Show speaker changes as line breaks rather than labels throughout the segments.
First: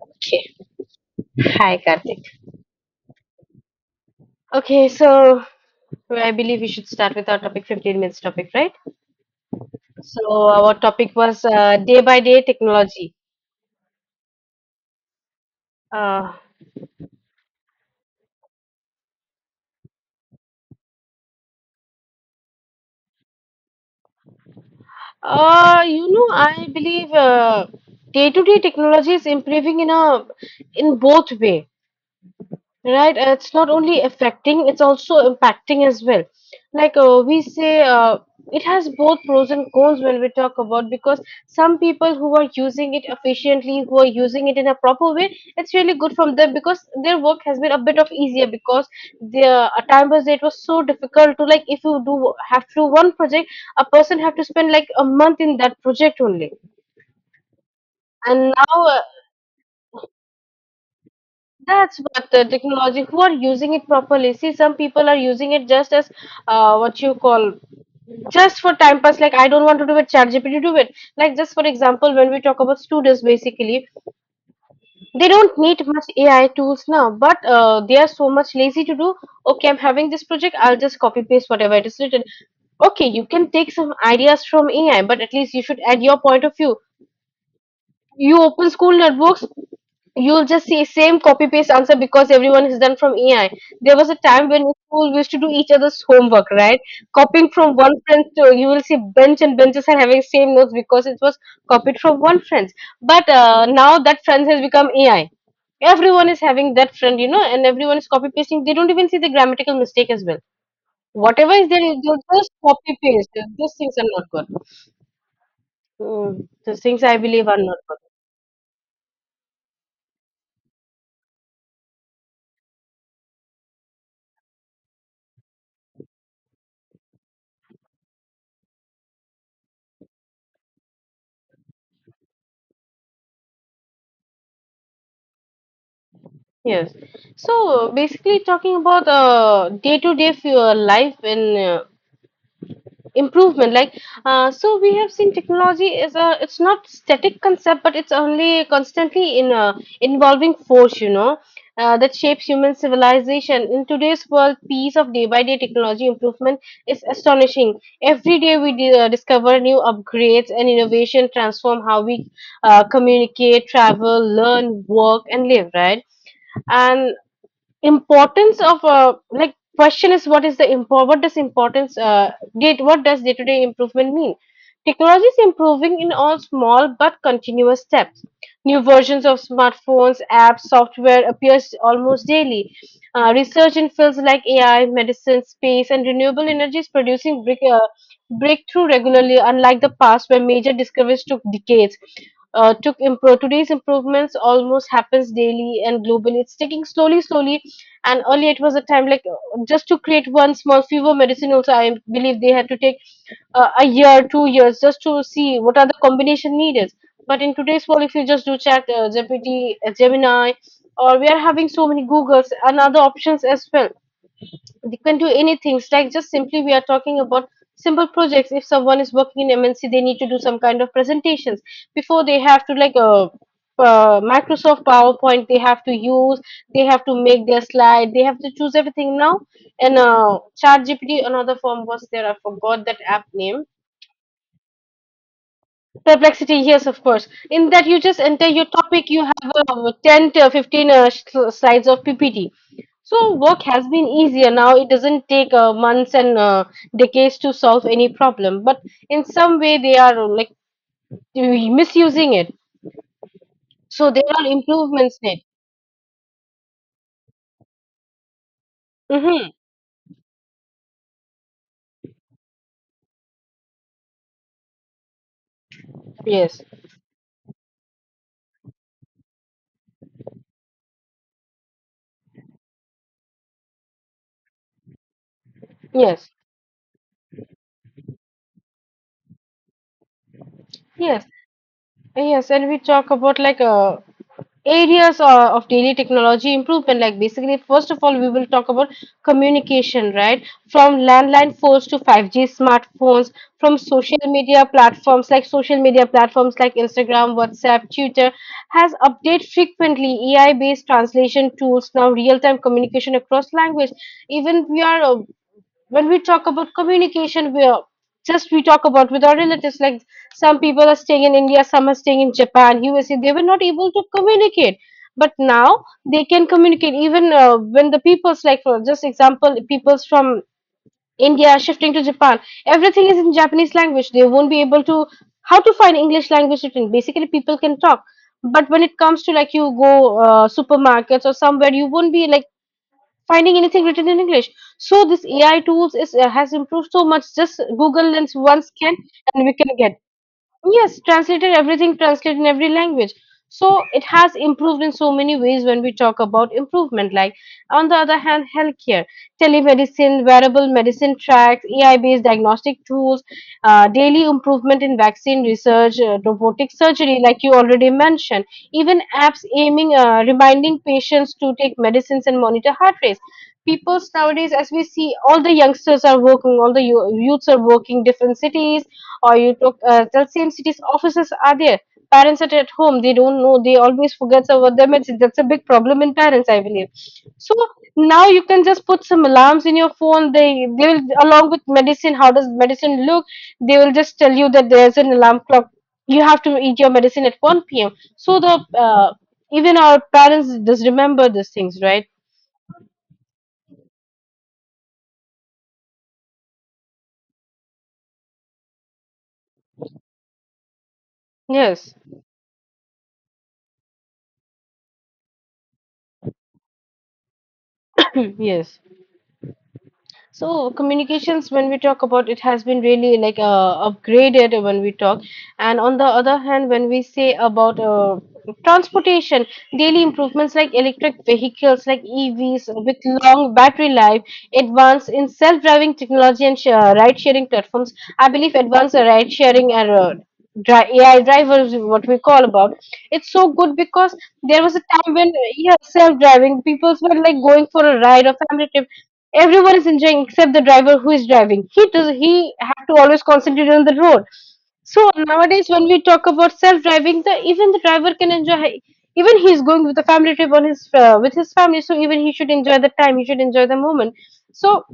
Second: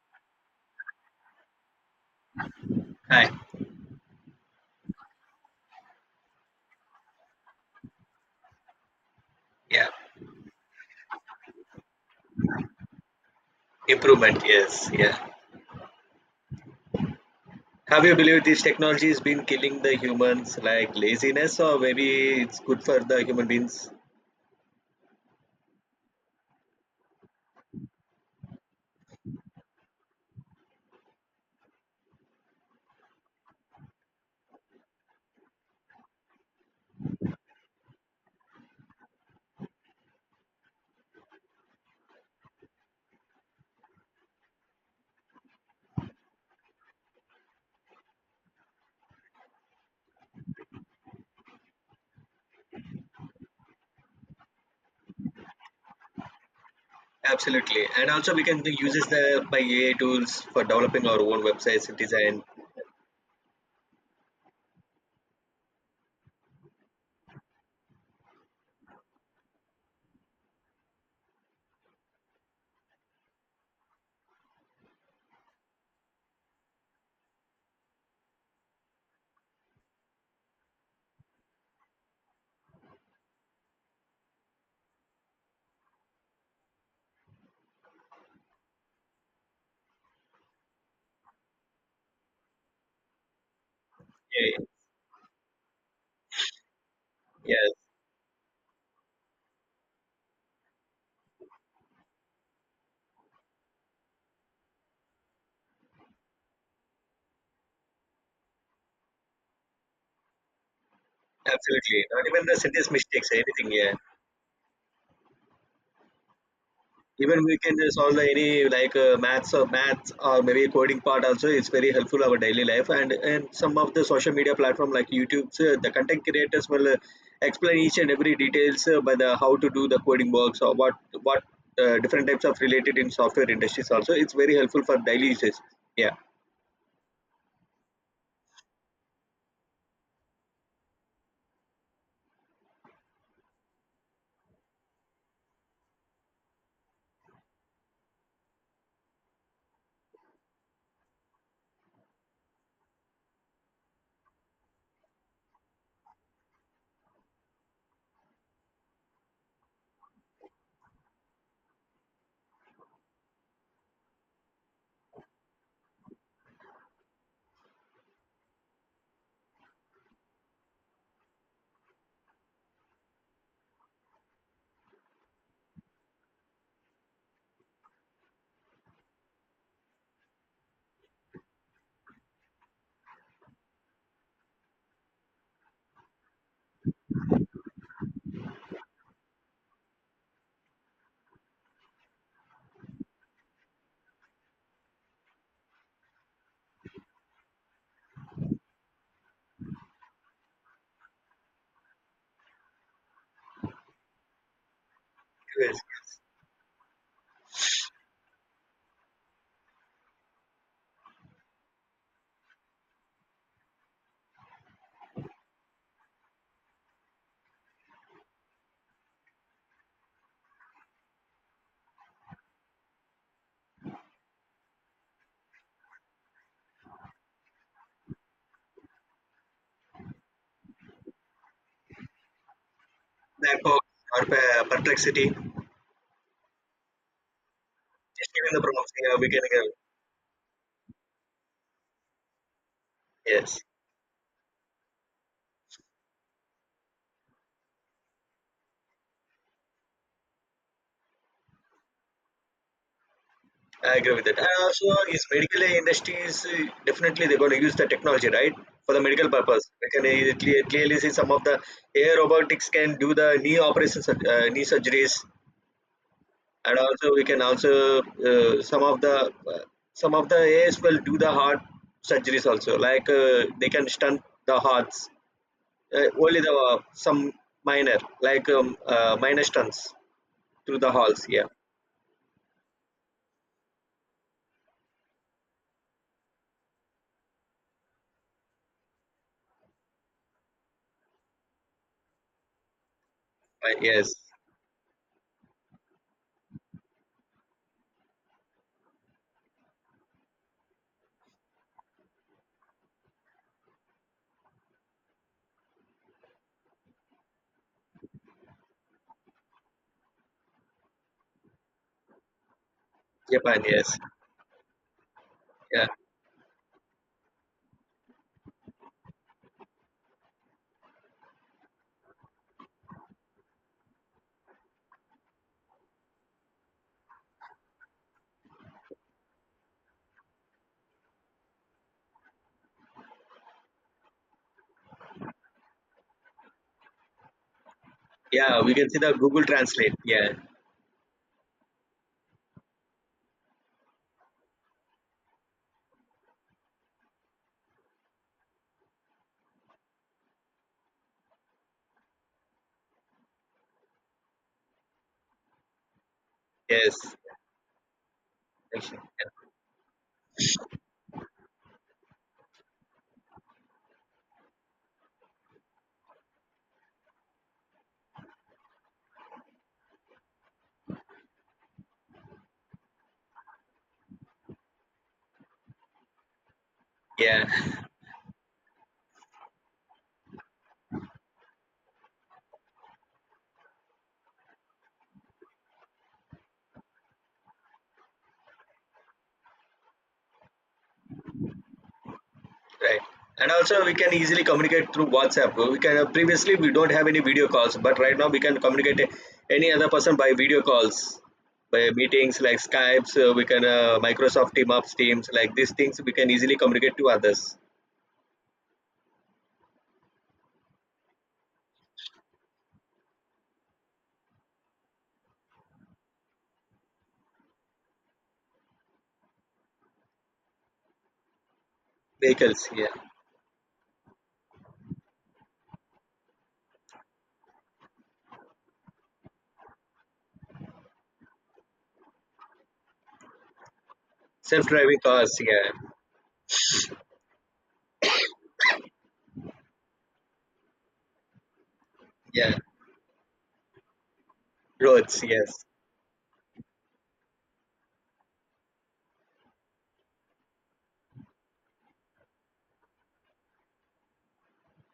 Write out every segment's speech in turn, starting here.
Okay. Hi, Karthik.
Hi.
Okay, so I believe we should start with our topic 15 minutes topic, right?
Yeah.
So our topic was day by day technology.
Improvement. Yes. Yeah.
Uh,
Have you believed this technology has been killing the humans like laziness, or maybe it's good for the human beings?
I believe day to day technology is improving in both way. Right, it's not only affecting, it's also impacting as well. Like, we say, it has both pros and cons when we talk about, because some people who are using it efficiently, who are using it in a proper way, it's really good from them because their work has been a bit of easier because the a time was it was so difficult to, like, if you do have to do one project, a person have to spend like a month in that project only.
Absolutely. And also we
And
can
now
use the by AI tools for developing our own websites,
that's what
design.
the technology, who are using it properly. See, some people are using it just as, what you call, just for time pass. Like, I don't want to do it, ChatGPT do it. Like, just for example, when we talk about students, basically, they don't need much AI tools now, but they are so much lazy to do. Okay, I'm having this project, I'll just copy paste whatever it is written. Okay, you can take some ideas from AI, but at least you should add your point of view. You open school networks, you'll just see same copy paste answer because everyone has done from ai. There was a time when
Yeah.
in school we used to do each other's homework, right? Copying
Yes.
from one friend, to you will see bench and benches are having same notes because it was copied from one friend. But now that friend has become ai, everyone is having that friend and everyone is copy pasting. They don't even see the grammatical mistake as well. Whatever is there,
Absolutely.
they'll
Not even
just
the sentence
copy
mistakes,
paste.
anything.
Those
Yeah.
things are not good. Those things I
Even
believe
we
are
can
not good.
solve the any maths or maths or maybe coding part also. It's very helpful our daily life, and some of the social media platform like YouTube, the content creators will explain each and every details by the how to do the coding works or what different types of related in software industries also. It's very helpful for daily uses, yeah.
Yes. So basically, talking about day-to-day life and improvement, like, so we have seen technology is a it's not static concept, but it's only constantly in involving force, that shapes human civilization. In today's world, piece of day-by-day technology improvement is astonishing. Every day we discover new upgrades and innovation transform how we communicate, travel, learn, work, and live. Right. And importance of, like, question is, what is the import, what does importance, date, what does day to day improvement mean. Technology is improving in all small but continuous steps. New versions of smartphones, apps, software appears almost daily. Research in fields like ai, medicine, space, and renewable energy is producing breakthrough regularly, unlike the past where major discoveries took decades. Took improve Today's improvements almost happens daily and globally, it's taking slowly slowly. And earlier it was a time, like, just to create one small fever medicine also, I believe they had to take, a year 2 years just to see
Yes.
what are the combination needed. But in today's world, if you just do chat gpt, gemini, or we are having so many googles and other options as well, they can do anything. It's like just simply we are talking about simple projects. If someone is working in MNC, they need to do some kind of presentations. Before they have to, like, Microsoft PowerPoint they have to use. They have to make their slide. They have to choose everything now. And ChatGPT, another form was there. I forgot that app
That
name.
box, or perplexity.
Perplexity, yes, of course. In that you just
Just
enter
given the
your
prompts,
topic,
yeah,
you
we can
have 10 to 15 slides of PPT. So
yes.
work has been easier now. It doesn't take months and decades to solve any problem. But in some way, they are, like, misusing it.
I agree
So there
with that.
are
And also,
improvements
is
in it.
medical industries, definitely they're going to use the technology, right, for the medical
Mm-hmm.
purpose. We can clearly see some of the air robotics can do the knee operations, knee surgeries,
Yes,
and also we can also some of the AIs will do the heart surgeries also. Like they can stunt the hearts,
yes,
only the some minor minor stunts through the
yes,
halls. Yeah.
yes. And we talk about, like, areas, of daily technology improvement, like, basically first of all we will talk about communication, right? From landline phones to 5G smartphones, from
Yes.
social media platforms like instagram, whatsapp, twitter, has update frequently. Ai based translation tools, now real time communication across language. Even we are, when we talk about communication, we are, just we talk about, with our relatives. Like, some people are staying in India, some are staying in Japan, USA. They were
Japan,
not able
yes,
to communicate, but now
yeah.
they can communicate. Even when the peoples, like for just example, peoples from India are shifting to Japan, everything is in Japanese language. They won't be able to, how to find English language written. Basically, people can talk. But when it comes to, like, you go supermarkets or somewhere, you won't be like finding anything written in English. So this AI tools is has improved so much. Just Google Lens
Yeah,
once
we can
can,
see the Google
and we can
Translate.
get.
Yeah,
Yes, translated everything, translated in every language. So it has improved in so many ways when we talk about improvement. Like, on the other hand, healthcare, telemedicine, wearable medicine tracks, AI-based diagnostic tools, daily improvement in vaccine research, robotic
yes,
surgery, like you already mentioned. Even apps aiming, reminding patients to take medicines and monitor heart rates. People nowadays, as we see, all the youngsters are working, all the youths are working different cities, or you talk, the same city's offices are there. Parents are at home, they don't know, they always forget about their medicine. That's a big problem in parents, I believe.
yeah,
So now you can just put some alarms in your phone. They will, along with medicine, how does medicine look, they will just tell you that there's an alarm clock. You have to eat your medicine at 1 p.m. So the uh, even our parents just remember these things, right?
right. And also, we can easily communicate through WhatsApp. We can previously we don't have any video calls, but right now we can communicate any other person by video calls, by
Yes.
meetings like Skypes. We can Microsoft Team Ups, Teams, like these things. We can easily communicate to others.
Yes. So communications, when we talk about it, has been really, like, upgraded when we talk. And on the other hand, when we say about transportation, daily improvements like electric vehicles, like
Vehicles,
EVs
yeah,
with long battery life, advance in self-driving technology and ride-sharing platforms. I believe advanced ride-sharing and AI drivers, what we call about, it's so good because there was a
self-driving
time when,
cars, yeah,
yeah, self-driving people were like going for a ride or family trip. Everyone is enjoying except the driver who is driving. He
yeah,
have to always concentrate on the road. So
roads, yes,
nowadays, when we talk about self-driving, the even the driver can enjoy. Even he is going with the family trip, on his with his family, so even he should enjoy the time. He should enjoy the moment. So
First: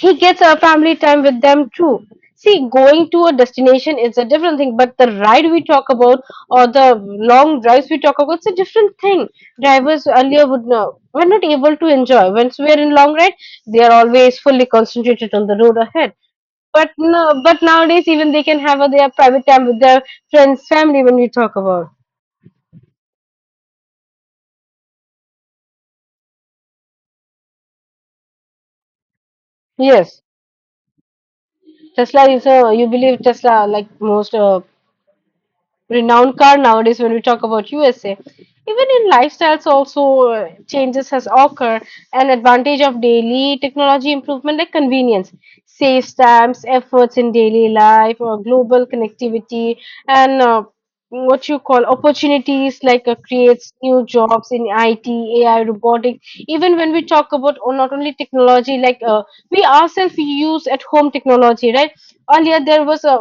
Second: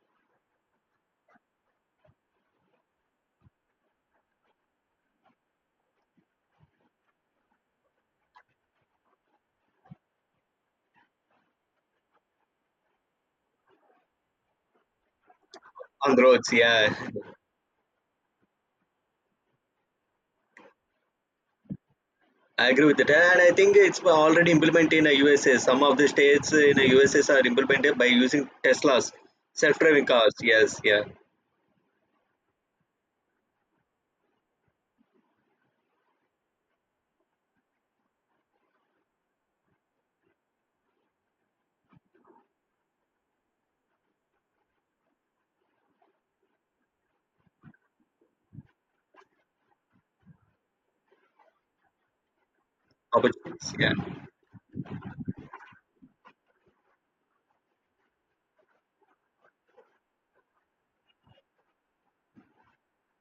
he gets a family time with them too. See, going to a destination is a different thing, but the ride we talk about, or the long drives we talk about, it's a different thing. Drivers earlier would know we're not able to enjoy. Once we're in long ride, they are always fully concentrated on the road ahead.
on the roads,
But
yeah.
no, but nowadays even they can have their private time with their friends, family. When we talk about,
I agree with that, and I think it's already implemented in the USA. Some of the states in the USA are implemented by using Teslas, self-driving
yes,
cars. Yes, yeah,
Tesla is a you believe Tesla like most renowned car nowadays when we talk about USA. Even in lifestyles also changes has occurred. An advantage of daily technology improvement, like convenience, saves times, efforts in daily life, or global connectivity, and, what you call, opportunities like, creates
opportunities. Yeah,
new jobs in IT, AI, robotics. Even when we talk about, oh, not only technology, like, we ourselves use at home technology, right? Earlier there was a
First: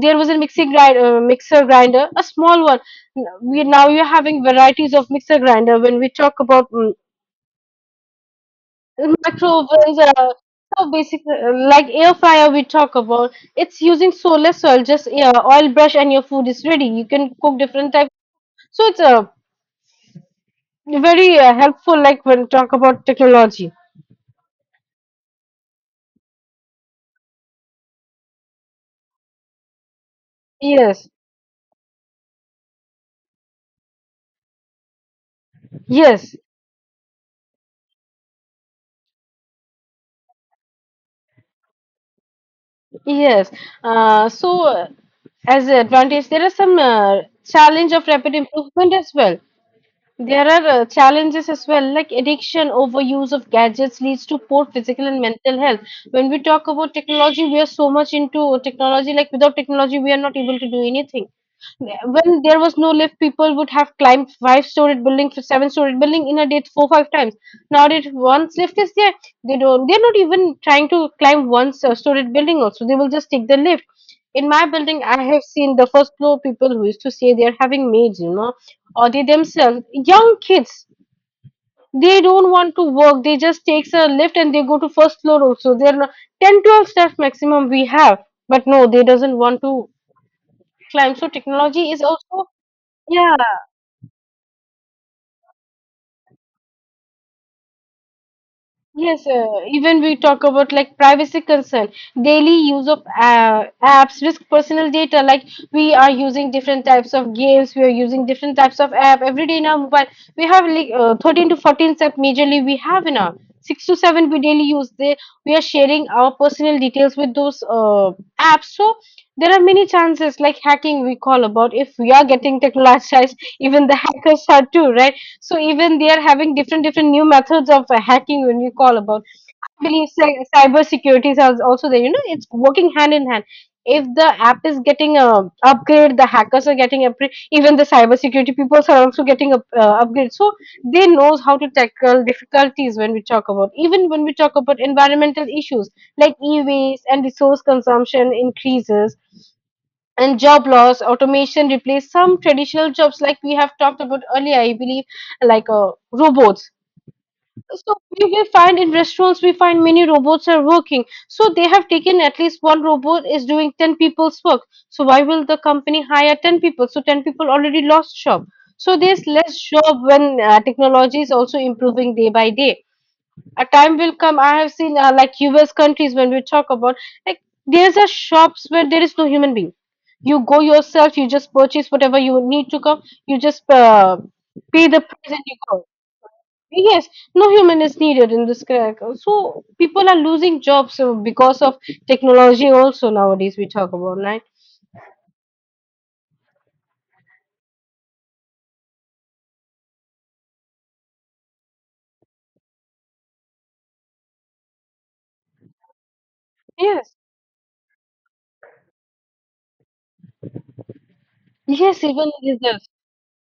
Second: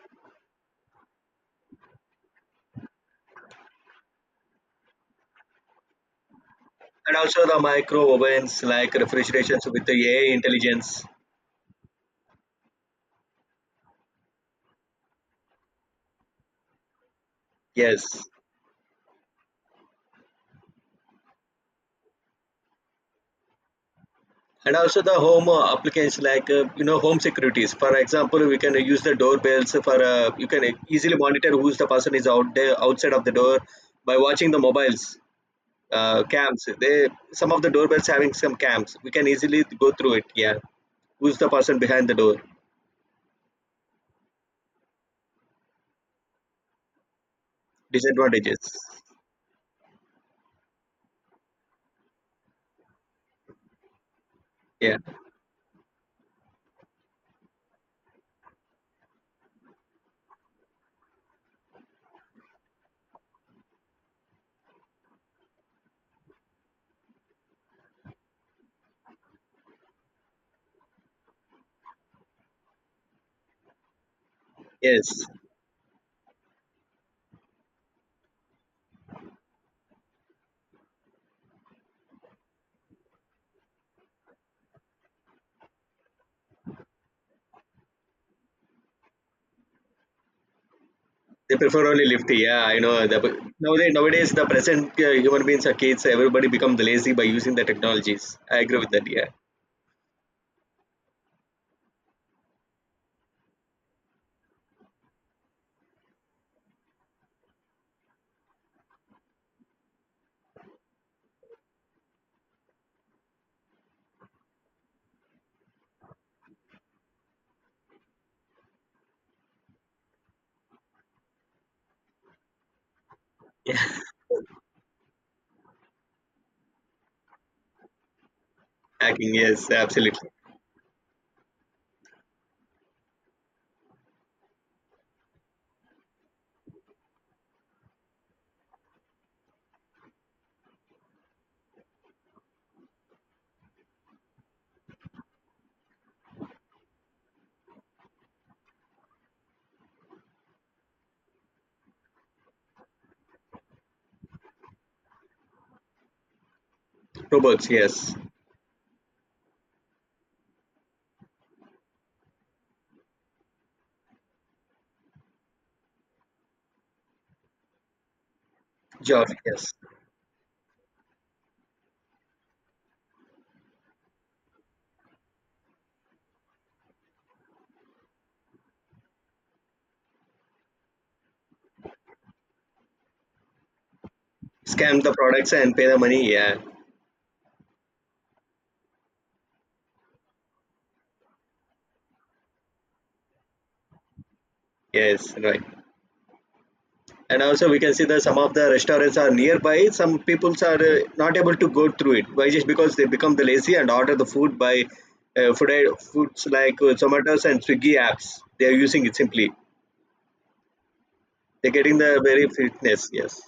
there was a mixer grinder, a small one. We are having varieties of mixer grinder. When we talk about,
and also the micro ovens like refrigerations with the
microovens,
AI
so
intelligence.
basic, like air fryer we talk about, it's using so less oil, just yeah, oil brush and your food is ready. You can cook different
Yes,
types. So it's a, very helpful. Like, when we talk about technology.
and also the home applications like you know home securities. For example, we can use the doorbells for you can
Yes,
easily monitor who's the person is out there outside of the door by watching the mobiles,
yes,
camps. They, some of the doorbells having some cams. We can easily go through it. Yeah, who's the person behind the door?
yes. So as an advantage, there are some challenge of rapid
Disadvantages.
improvement as well. There are challenges as well, like addiction, overuse of gadgets leads to poor
Yeah.
physical and mental health. When we talk about technology, we are so much into technology, like, without technology, we are not able to do anything. When there was no lift, people would have climbed five-story building, seven-story building in a day four, five times. Nowadays, once lift is there, they're not even trying to climb one story building also. They will just take the lift. In my building, I
Yes.
have seen the first floor people who used to say they're having maids, or they themselves young kids, they don't want to work. They just takes a lift and they go to first floor also. They're not, 10 12 steps maximum we have, but no, they doesn't want to climb. So
They prefer
technology is
only lifty.
also,
Yeah, I know.
yeah.
The, nowadays the present human beings are kids. So everybody become lazy by using the technologies. I agree with that. Yeah.
Yes, even we talk about like privacy concern, daily use of apps, risk personal data. Like we are using different types of games, we are using different types of app every day in our mobile. We have like 13 to 14 app majorly we have in our six to seven we daily use. They We are sharing our personal details with those apps. So there are many chances like hacking we call about. If we are getting technologized,
Yeah.
even the hackers are too, right? So even they are having different different new methods of hacking when you call about.
Hacking. Yes.
I believe
Absolutely.
cyber security is also there. You know, it's working hand in hand. If the app is getting upgrade, the hackers are getting upgrade. Even the cyber security people are also getting up, upgrade. So they knows how to tackle difficulties when we talk about. Even when we talk about environmental issues like e-waste and resource consumption increases, and job loss automation replaced some traditional jobs, like we have talked about earlier, I believe, like robots.
Robots.
So
Yes.
we will find in restaurants, we find many robots are working. So they have taken at least one robot is doing 10 people's work. So why will the company hire 10 people? So 10 people already lost job. So there's
Jobs.
less
Yes.
job when technology is also improving day by day. A time will come. I have seen like US countries when we talk about, like, there's a shops where there is no human being. You go yourself, you just purchase whatever you need to come. You just pay the
Scam the
price and
products
you
and
go.
pay the money. Yeah.
Yes, no human is needed in this crack. So people are losing jobs because of technology also, nowadays we talk about, right?
Yes. Right. And also we can see that some of the restaurants are nearby, some people are not able to go through it, why? Just because they become the lazy and order the food by food foods like
Yes,
Zomatos and Swiggy apps. They are using it simply. They're getting
yes,
the
even
very
in this.
fitness, yes.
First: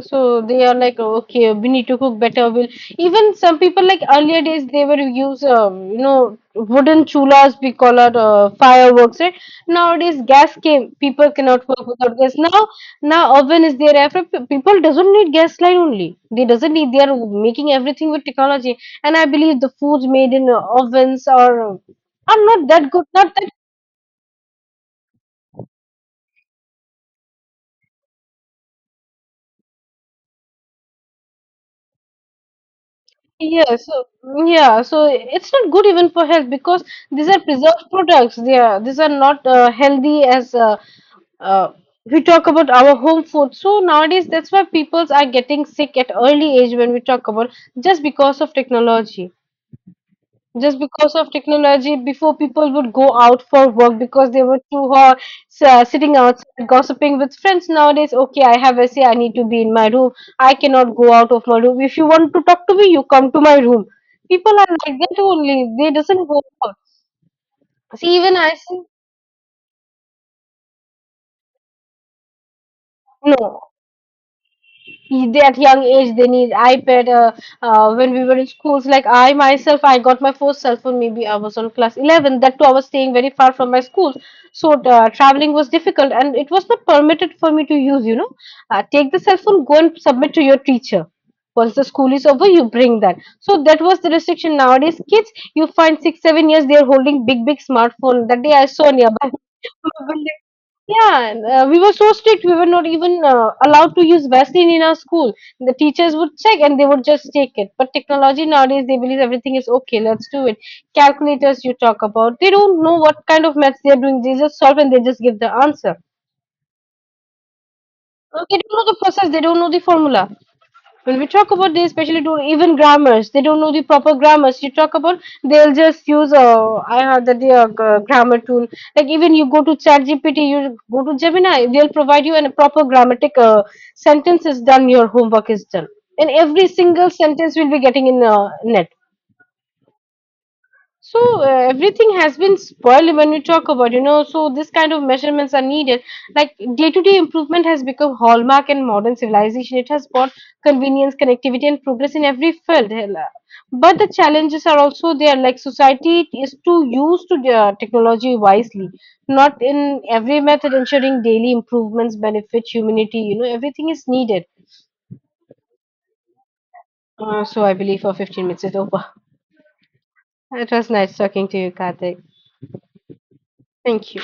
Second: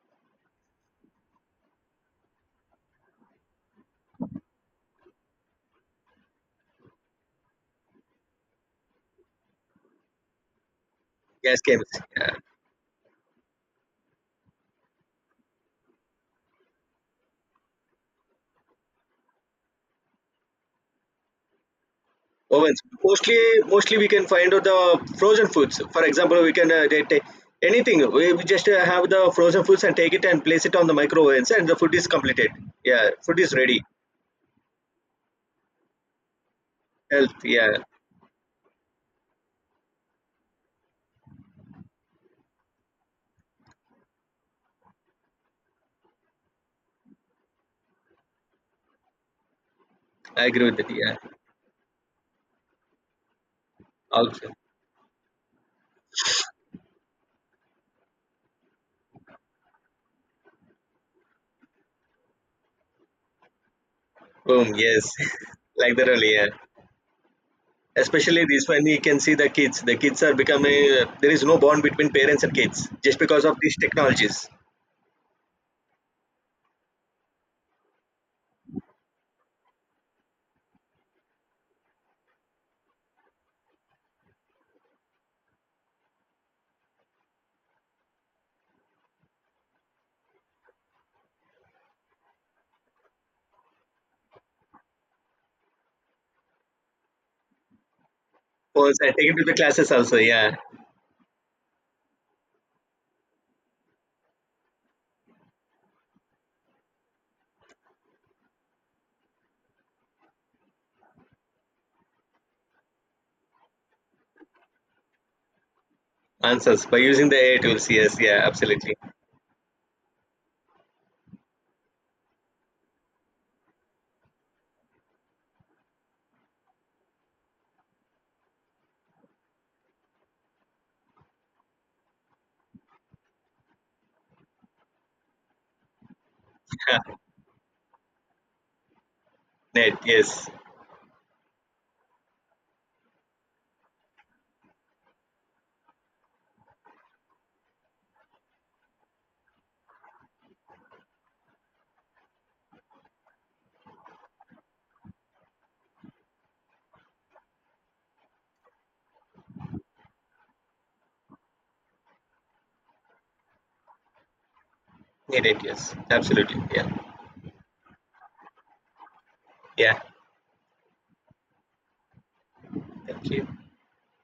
So they are like, okay, we need to cook better. We'll, even some people like earlier days, they were use you know, wooden chulas we call it, fireworks. Right? Nowadays gas came, people
Gas
cannot work
games,
without
yeah.
gas. Now now oven is there. Every people doesn't need gas line only. They doesn't need. They are making everything with technology. And I believe the foods made in ovens are not
Ovens,
that good, not.
mostly mostly we can find out the frozen foods. For example, we can they take anything. We just have the frozen foods and take it and place it on the microwave and the food is completed, yeah, food is
Yeah,
ready.
so yeah, so it's not good even for health because these are
Health, yeah.
preserved products. They are these are not healthy as uh, we talk about our home food. So nowadays, that's why peoples are getting sick at early age when we talk about, just because of technology,
I agree with
just
it,
because
yeah.
of technology. Before people would go out for work because they
Also,
were too hot, sitting outside gossiping with friends. Nowadays, okay, I have essay, I need to be in my room. I cannot go out of my room. If you want to talk to me, you come to my room. People
boom,
are like
yes,
that only, they
like that
doesn't
only.
go
Yeah.
out. See, even
Especially
I
this
see.
one, you can see the kids. The kids are becoming. Uh, there is no bond between parents and kids just because of
No,
these technologies.
at young age they need iPad. When we were in schools, like I myself, I got my first cell phone maybe I was on class 11. That too I was staying very far from my school, so traveling was difficult and it was not permitted for me to use, you know. Take the cell phone, go and submit to your teacher. Once the school is over, you bring that. So that was the restriction. Nowadays kids, you find 6 7 years, they're holding big big smartphone that day I saw
Phones. I take
nearby.
it to the classes also. Yeah,
Yeah, and, we were so strict. We were not even allowed to use Vaseline in our school. The teachers would check and they would just take it. But technology nowadays, they believe everything is okay. Let's do it. Calculators you talk about, they don't know what kind of maths they're doing. They just solve and they just give the answer.
answers by using the AI tools. Yes, yeah,
They okay, don't know
absolutely.
the process. They don't know the formula. When we talk about, they especially do even grammars, they don't know the proper grammars. You talk about, they'll just use I heard that the grammar tool. Like even you go to ChatGPT, you go to Gemini, they'll provide you a proper grammatic sentence is done. Your homework is done, and every single sentence will be getting in net.
Net. Yes,
So everything has been spoiled when we talk about, you know. So this kind of measurements are needed. Like day-to-day improvement has become hallmark in modern civilization. It has brought convenience, connectivity, and progress in every field. Hell, but the challenges are also there. Like society is too used to technology wisely, not in every method ensuring daily improvements benefit humanity. You know, everything is needed.
need it. Yes, absolutely. Yeah,
So I believe for 15 minutes is over.
yeah.
It was nice talking to you, Karthik.
Thank you.
Thank you.